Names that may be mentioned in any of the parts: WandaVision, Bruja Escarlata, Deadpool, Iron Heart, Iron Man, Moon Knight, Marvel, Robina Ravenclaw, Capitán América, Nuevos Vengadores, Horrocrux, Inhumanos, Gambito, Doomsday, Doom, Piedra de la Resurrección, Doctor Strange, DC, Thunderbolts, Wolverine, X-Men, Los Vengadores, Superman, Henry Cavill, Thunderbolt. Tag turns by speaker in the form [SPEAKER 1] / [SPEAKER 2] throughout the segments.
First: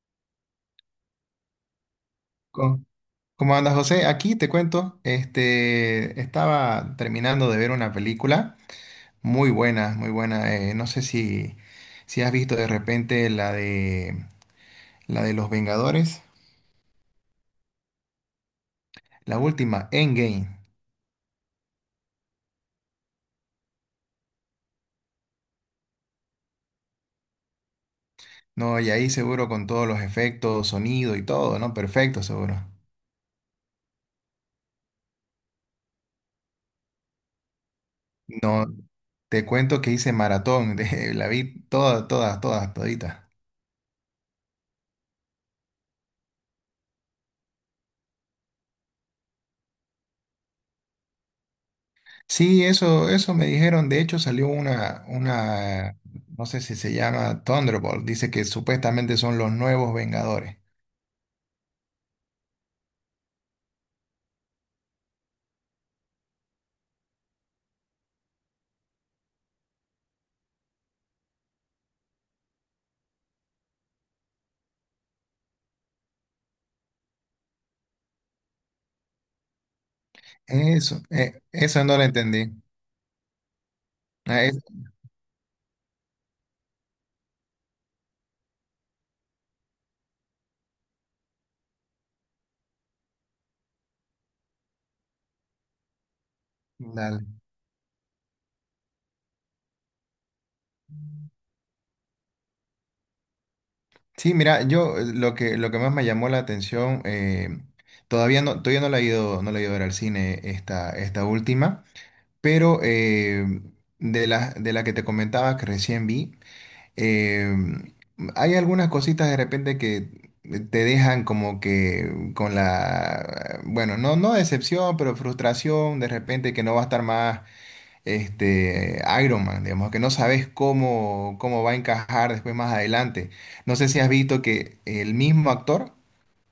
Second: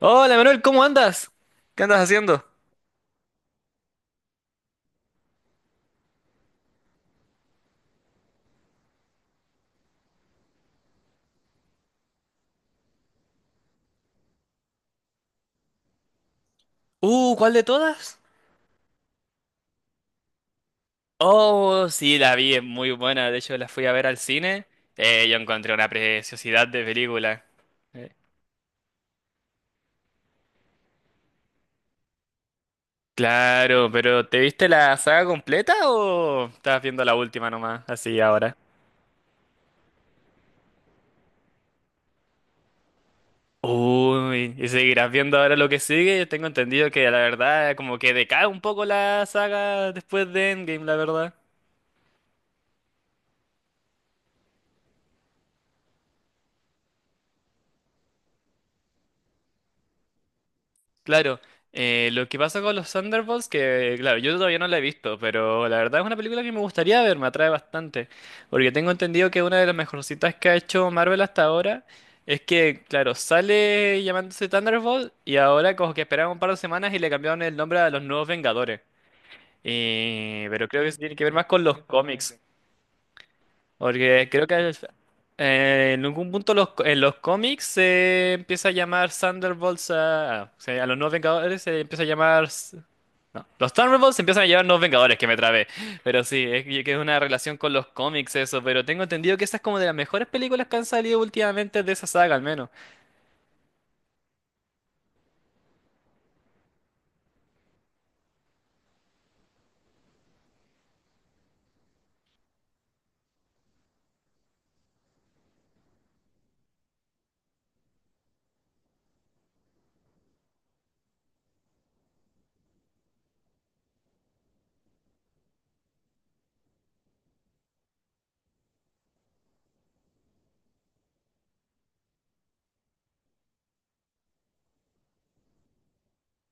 [SPEAKER 1] Hola Manuel, ¿cómo andas? ¿Qué andas haciendo?
[SPEAKER 2] Co- ¿Cómo andas, José? Aquí te cuento, estaba terminando de ver una película muy buena, muy buena. No sé si has visto de repente la de Los Vengadores,
[SPEAKER 1] ¿Cuál de todas?
[SPEAKER 2] la última, Endgame.
[SPEAKER 1] Oh, sí, la vi, es muy buena. De hecho, la fui a ver al cine. Yo encontré una preciosidad de película. Eh,
[SPEAKER 2] No, y ahí seguro con todos los efectos, sonido y todo, ¿no? Perfecto, seguro.
[SPEAKER 1] Claro, pero ¿te viste la saga completa o estabas viendo la última nomás, así ahora?
[SPEAKER 2] No, te cuento que hice maratón, la vi toda, todas, todas, todita.
[SPEAKER 1] Uy, ¿y seguirás viendo ahora lo que sigue? Yo tengo entendido que la verdad como que decae un poco la saga después de Endgame, la verdad.
[SPEAKER 2] Sí, eso me dijeron. De hecho, salió una, no sé si se llama Thunderbolt. Dice que supuestamente son los nuevos Vengadores.
[SPEAKER 1] Claro, lo que pasa con los Thunderbolts, que claro, yo todavía no la he visto, pero la verdad es una película que me gustaría ver, me atrae bastante, porque tengo entendido que una de las mejorcitas que ha hecho Marvel hasta ahora es que, claro, sale llamándose Thunderbolt y ahora como que esperaron un par de semanas y le cambiaron el nombre a los Nuevos Vengadores. Pero creo que eso
[SPEAKER 2] Eso,
[SPEAKER 1] tiene que ver más con los
[SPEAKER 2] eso no lo
[SPEAKER 1] cómics.
[SPEAKER 2] entendí.
[SPEAKER 1] Porque
[SPEAKER 2] Ah,
[SPEAKER 1] creo
[SPEAKER 2] es-
[SPEAKER 1] que es- en algún punto en los cómics se empieza a llamar Thunderbolts o sea, a los nuevos Vengadores se empieza a llamar... No, los Thunderbolts se empiezan a llamar nuevos Vengadores, que me trabé. Pero sí, es que es una
[SPEAKER 2] Dale.
[SPEAKER 1] relación con los cómics eso, pero tengo entendido que esa es como de las mejores películas que han salido últimamente de esa saga al menos.
[SPEAKER 2] Sí, mira, yo, lo que más me llamó la atención, todavía no la he ido, no la he ido a ver al cine esta última, pero de de la que te comentaba que recién vi. eh, Hay algunas cositas de repente que te dejan como que con la, bueno, no decepción, pero frustración de repente que no va a estar más este Iron Man, digamos, que no sabes cómo va a encajar después más adelante. No sé si has visto que el mismo actor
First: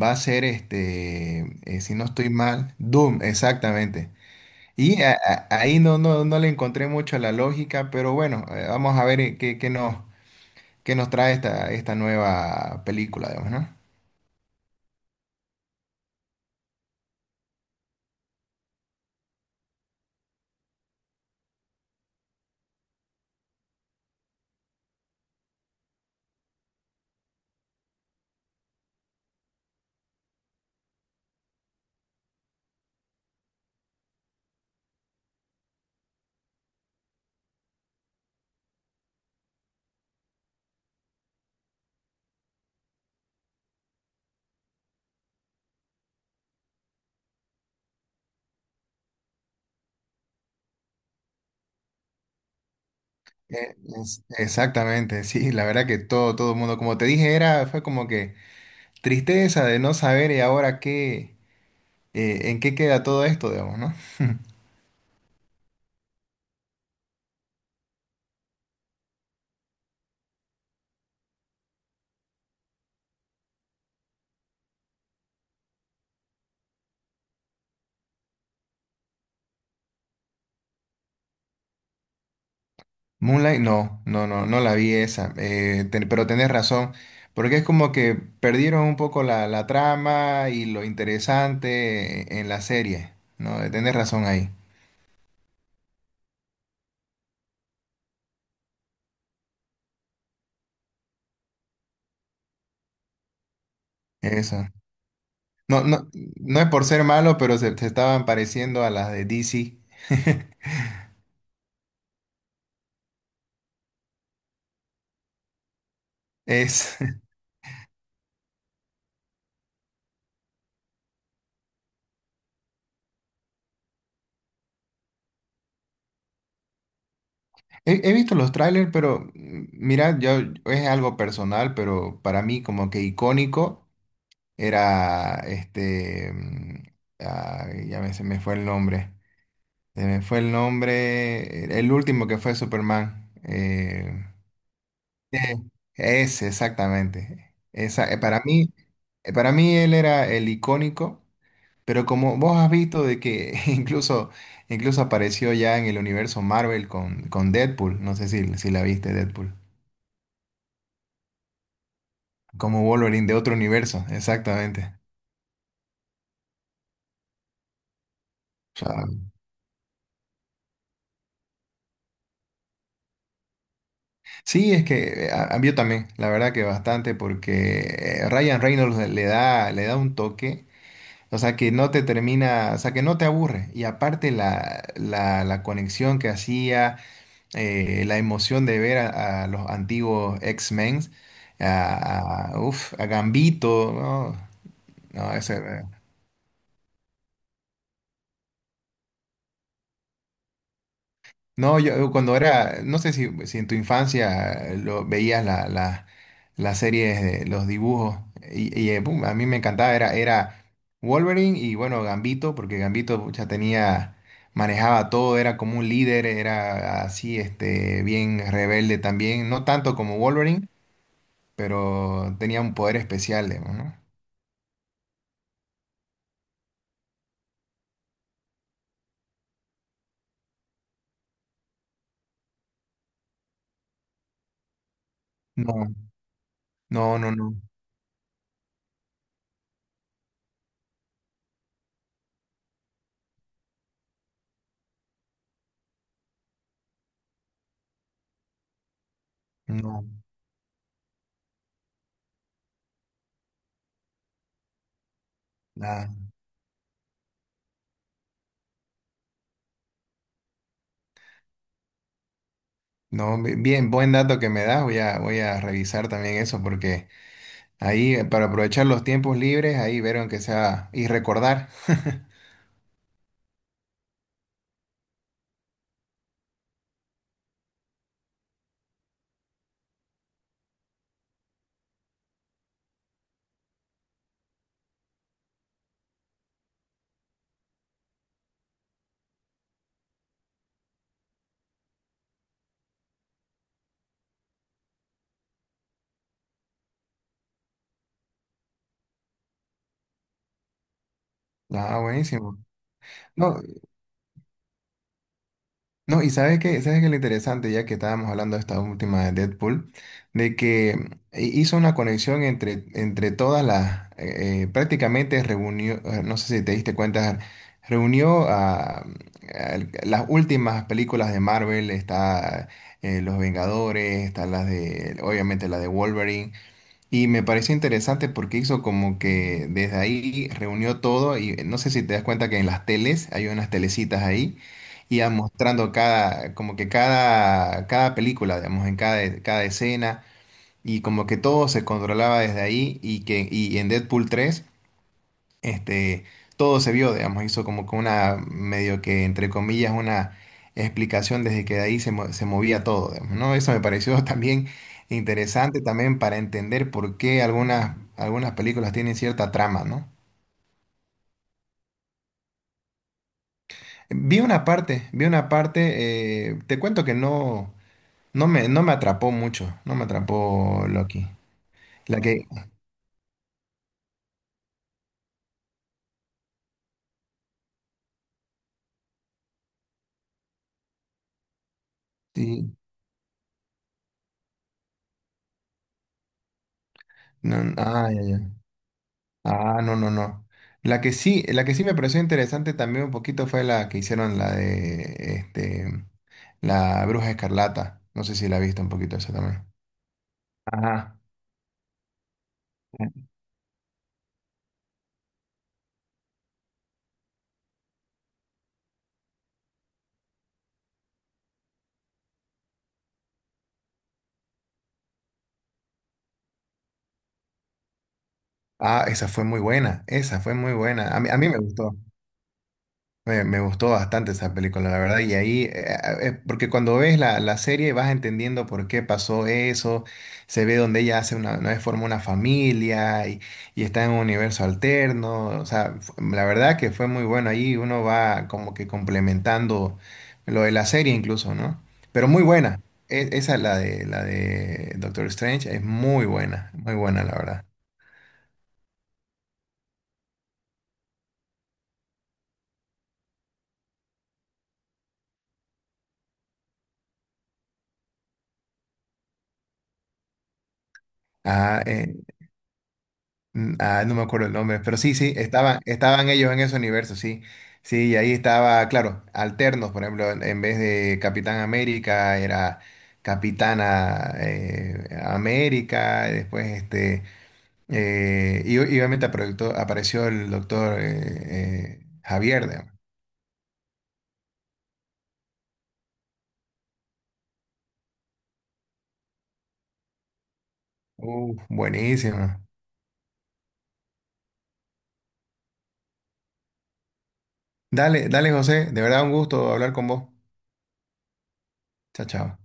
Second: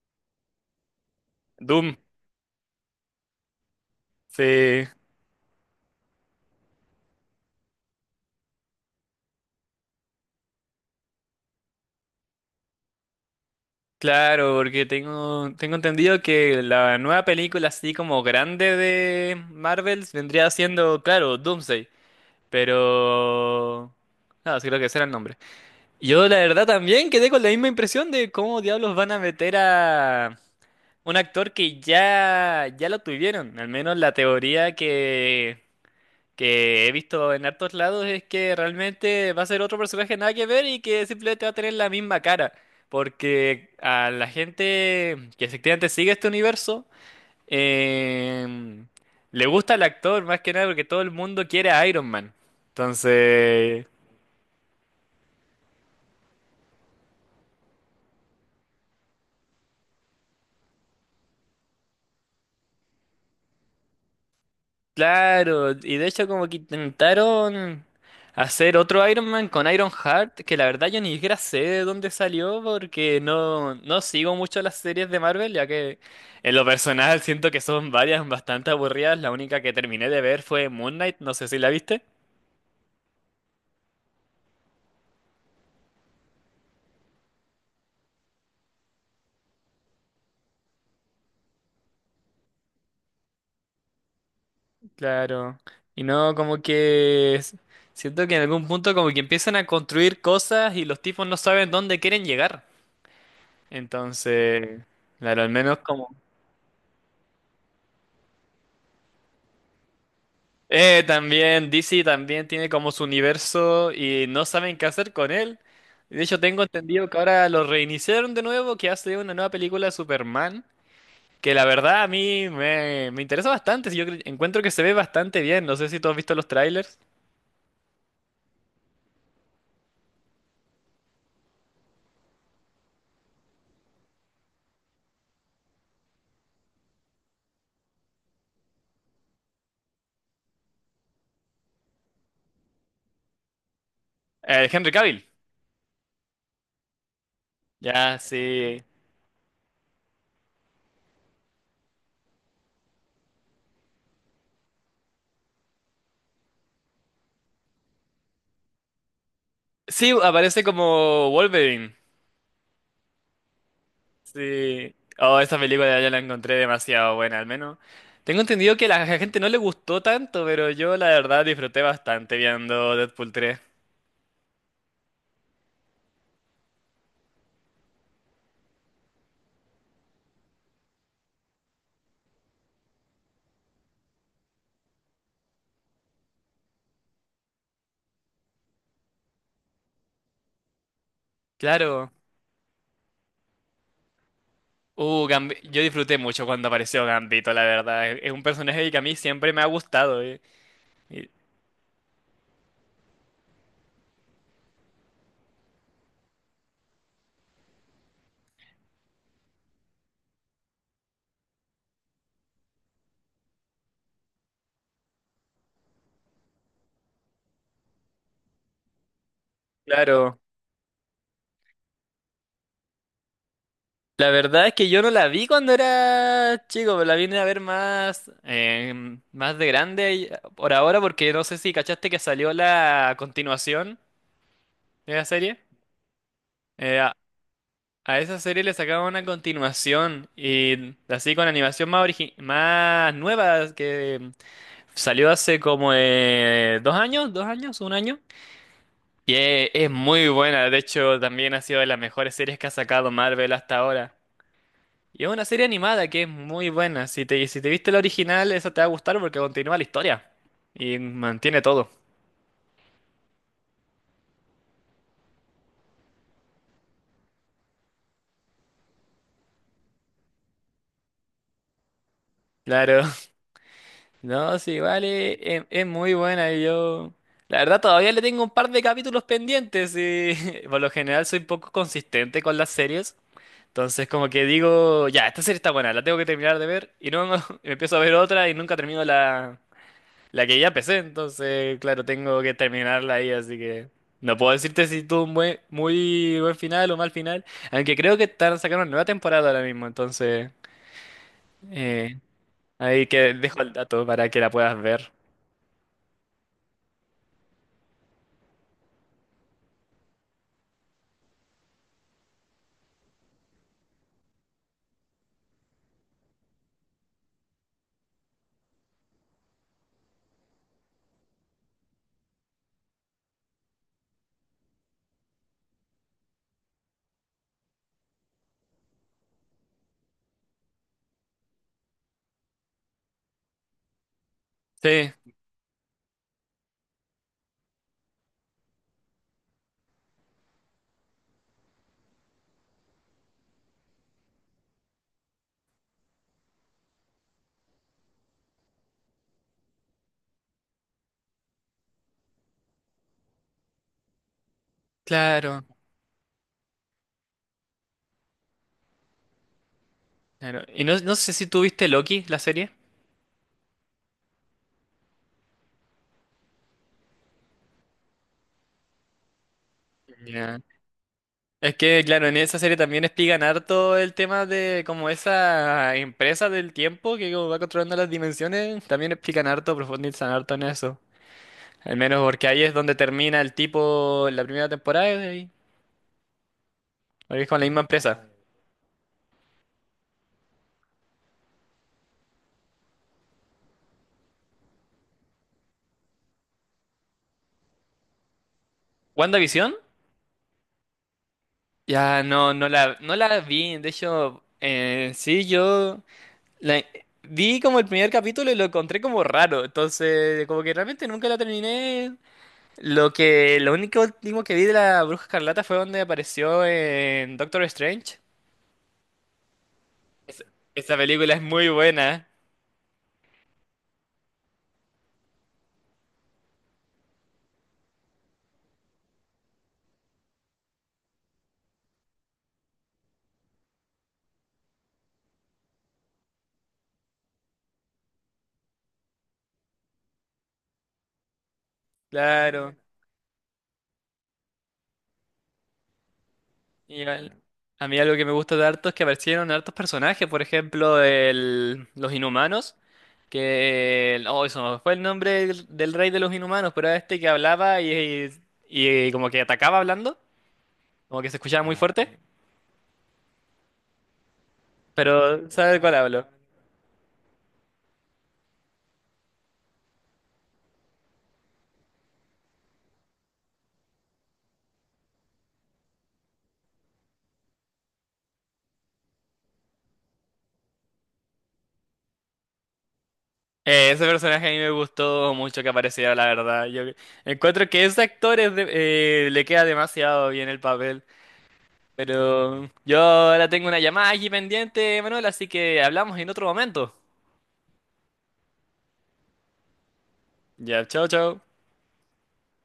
[SPEAKER 2] va a ser este, si
[SPEAKER 1] Doom.
[SPEAKER 2] no estoy mal, Doom, exactamente.
[SPEAKER 1] Sí.
[SPEAKER 2] Ahí no, no, no le encontré mucho la lógica, pero bueno, vamos a ver qué que nos trae esta nueva película, digamos, ¿no?
[SPEAKER 1] Claro, porque tengo entendido que la nueva película así como grande de Marvel vendría siendo, claro, Doomsday. Pero... nada, sí creo que ese era el nombre. Yo la verdad también quedé con la misma impresión de cómo diablos van a meter a un actor que ya lo tuvieron. Al menos la teoría que he visto en hartos lados es que realmente va a ser otro personaje nada que ver y que simplemente va a tener la misma cara. Porque a la gente que efectivamente sigue este universo, em, le gusta el actor más que nada porque todo el mundo quiere a Iron Man. Entonces,
[SPEAKER 2] Exactamente, sí, la verdad que todo el mundo, como te dije, fue como que tristeza de no saber y ahora qué, en qué queda todo esto, digamos, ¿no?
[SPEAKER 1] claro, y de hecho como que intentaron hacer otro Iron Man con Iron Heart, que la verdad yo ni siquiera sé de dónde salió porque no sigo mucho las series de Marvel, ya que en lo personal siento que son varias bastante aburridas, la única que terminé de ver fue Moon Knight, no sé si la viste.
[SPEAKER 2] Moonlight, no, no, no, no la vi esa, pero tenés razón, porque es como que perdieron un poco la trama y lo interesante en la serie, ¿no? Tenés razón ahí,
[SPEAKER 1] Claro, y no como siento que en algún punto como que empiezan a construir cosas y los tipos no saben dónde quieren llegar.
[SPEAKER 2] eso.
[SPEAKER 1] Entonces, claro, al menos
[SPEAKER 2] No, no,
[SPEAKER 1] como...
[SPEAKER 2] no es por ser malo, pero se estaban pareciendo a las de DC.
[SPEAKER 1] También, DC también tiene como su universo y no saben qué hacer con él. De hecho, tengo
[SPEAKER 2] Es,
[SPEAKER 1] entendido que ahora lo reiniciaron de nuevo, que hace una nueva película de Superman, que la verdad a mí me interesa bastante. Encuentro que se ve bastante bien. No sé si tú has visto los trailers.
[SPEAKER 2] he visto los trailers, pero mm, mira, yo es algo personal, pero para mí como que icónico era este, se me fue el nombre, se me fue el nombre, el último que fue Superman.
[SPEAKER 1] Henry Cavill.
[SPEAKER 2] Eh, Ese, exactamente. Esa,
[SPEAKER 1] Ya, sí.
[SPEAKER 2] para mí él era el icónico. Pero como vos has visto de que incluso, incluso apareció ya en el universo Marvel con Deadpool, no sé si la viste Deadpool,
[SPEAKER 1] Sí, aparece como Wolverine.
[SPEAKER 2] como Wolverine de otro universo,
[SPEAKER 1] Sí.
[SPEAKER 2] exactamente.
[SPEAKER 1] Oh, esa película yo la encontré demasiado buena, al menos. Tengo entendido
[SPEAKER 2] O
[SPEAKER 1] que a la
[SPEAKER 2] sea,
[SPEAKER 1] gente no le gustó tanto, pero yo la verdad disfruté bastante viendo Deadpool 3.
[SPEAKER 2] sí, es que yo también, la verdad que bastante, porque Ryan Reynolds le da un toque, o sea, que no te termina, o sea, que no te aburre. Y aparte la conexión que hacía la emoción de ver a los antiguos X-Men,
[SPEAKER 1] Claro.
[SPEAKER 2] a Gambito, ¿no? No, ese
[SPEAKER 1] Yo
[SPEAKER 2] era-
[SPEAKER 1] disfruté mucho cuando apareció Gambito, la verdad. Es un personaje que a mí siempre me ha gustado. Y-
[SPEAKER 2] no, yo cuando era, no sé si en tu infancia lo, veías las series, de los dibujos, pum, a mí me encantaba, era Wolverine y bueno, Gambito, porque Gambito ya tenía, manejaba todo, era como un líder, era así, este, bien rebelde también, no tanto como
[SPEAKER 1] claro.
[SPEAKER 2] Wolverine, pero tenía un poder especial, digamos, ¿no?
[SPEAKER 1] La verdad es que yo no la vi cuando era chico, pero la vine a ver más, más de grande. Por ahora, porque no sé si cachaste que salió la continuación de la serie.
[SPEAKER 2] No, no, no, no,
[SPEAKER 1] A esa serie le sacaban una continuación y así con animación más nueva que salió hace como un año. Y es
[SPEAKER 2] no,
[SPEAKER 1] muy buena, de hecho también ha sido de las mejores series que ha sacado Marvel hasta ahora. Y es una serie animada
[SPEAKER 2] nada.
[SPEAKER 1] que es muy buena. Si te viste la original, esa te va a gustar porque continúa la historia y mantiene todo.
[SPEAKER 2] No, bien, buen dato que me das, voy a revisar también eso porque ahí para aprovechar los tiempos libres, ahí vieron que sea y recordar.
[SPEAKER 1] Claro. No, sí, vale, es muy buena y yo... La verdad todavía le tengo un par de capítulos pendientes y por lo general soy poco consistente con las series. Entonces como que digo, ya, esta serie está buena, la tengo que terminar de ver y no, me empiezo a ver otra y nunca termino la que ya empecé. Entonces, claro, tengo que terminarla ahí, así que no puedo decirte si tuvo un buen, muy buen final o mal final, aunque creo que están sacando una nueva temporada ahora mismo, entonces
[SPEAKER 2] Ah,
[SPEAKER 1] eh,
[SPEAKER 2] buenísimo.
[SPEAKER 1] ahí que
[SPEAKER 2] No,
[SPEAKER 1] dejo el dato para que la puedas ver.
[SPEAKER 2] no, y sabes que lo interesante, ya que estábamos hablando de esta última de Deadpool, de que hizo una conexión entre todas las, prácticamente reunió, no sé si te diste cuenta, reunió a las últimas películas de Marvel, está Los Vengadores, está las de, obviamente la de Wolverine, y me pareció interesante porque hizo como que desde ahí reunió todo y no sé si te das cuenta que en las teles hay unas telecitas ahí
[SPEAKER 1] Sí.
[SPEAKER 2] y iba mostrando cada, como que cada película, digamos, en cada escena y como que todo se controlaba desde ahí y que y en Deadpool 3 este, todo se vio, digamos, hizo como que una, medio que, entre comillas, una explicación desde que de ahí se movía todo, digamos, ¿no? Eso me pareció también
[SPEAKER 1] Claro,
[SPEAKER 2] interesante también para entender por qué algunas películas tienen cierta trama, ¿no?
[SPEAKER 1] claro. Y no, no sé si tú viste Loki, la serie.
[SPEAKER 2] Vi una parte, te cuento que no me atrapó mucho, no me
[SPEAKER 1] Ya.
[SPEAKER 2] atrapó Loki.
[SPEAKER 1] Es que,
[SPEAKER 2] La
[SPEAKER 1] claro, en
[SPEAKER 2] que,
[SPEAKER 1] esa serie también explican harto el tema de como esa empresa del tiempo que como va controlando las dimensiones. También explican harto, profundizan harto en eso. Al menos porque ahí es
[SPEAKER 2] sí,
[SPEAKER 1] donde termina el tipo en la primera temporada y ahí es
[SPEAKER 2] no,
[SPEAKER 1] con la misma
[SPEAKER 2] ah, ya,
[SPEAKER 1] empresa.
[SPEAKER 2] ya. Ah, no, no, no. La que sí me pareció interesante también un poquito fue la que hicieron la de la Bruja Escarlata. No sé si la viste un poquito esa también.
[SPEAKER 1] ¿WandaVision?
[SPEAKER 2] Ajá.
[SPEAKER 1] Ya no, no la vi. De hecho, sí, yo. La- vi como el primer capítulo y lo encontré como raro, entonces como que realmente nunca la terminé. Lo único último que vi de la Bruja Escarlata fue donde apareció en Doctor Strange.
[SPEAKER 2] Ah, esa fue muy buena. Esa
[SPEAKER 1] Es-
[SPEAKER 2] fue muy
[SPEAKER 1] esa
[SPEAKER 2] buena.
[SPEAKER 1] película
[SPEAKER 2] A
[SPEAKER 1] es
[SPEAKER 2] mí me
[SPEAKER 1] muy
[SPEAKER 2] gustó.
[SPEAKER 1] buena,
[SPEAKER 2] Me gustó bastante esa película, la verdad, y ahí, porque cuando ves la serie vas entendiendo por qué pasó eso, se ve donde ella hace una vez forma una familia y está en un universo alterno, o sea, la verdad que fue muy bueno, ahí uno va como que complementando lo de la serie incluso, ¿no? Pero muy
[SPEAKER 1] claro. Ah,
[SPEAKER 2] buena, esa es la de Doctor Strange, es muy buena, la
[SPEAKER 1] Claro.
[SPEAKER 2] verdad.
[SPEAKER 1] A mí algo que me gusta de harto es que aparecieron hartos personajes, por ejemplo, los Inhumanos, oh, eso no fue el nombre del, del rey de los Inhumanos, pero era este que hablaba y como que atacaba hablando, como que se escuchaba muy Ah,
[SPEAKER 2] Ah, eh,
[SPEAKER 1] fuerte.
[SPEAKER 2] No me acuerdo el nombre, pero sí, sí,
[SPEAKER 1] Pero, ¿sabes de
[SPEAKER 2] estaban,
[SPEAKER 1] cuál hablo?
[SPEAKER 2] estaban ellos en ese universo, sí. Sí, y ahí estaba, claro, alternos, por ejemplo, en vez de Capitán América era Capitana América, y después este, y obviamente apareció, apareció el doctor Javier, digamos.
[SPEAKER 1] Ese personaje a mí me gustó mucho que apareciera, la verdad. Yo encuentro que ese actor le queda demasiado bien el papel.
[SPEAKER 2] Buenísimo.
[SPEAKER 1] Pero yo ahora tengo una llamada aquí pendiente, Manuel, así que hablamos en otro momento.
[SPEAKER 2] Dale, dale, José, de verdad un gusto hablar con vos.
[SPEAKER 1] Ya, chao, chao.
[SPEAKER 2] Chao, chao.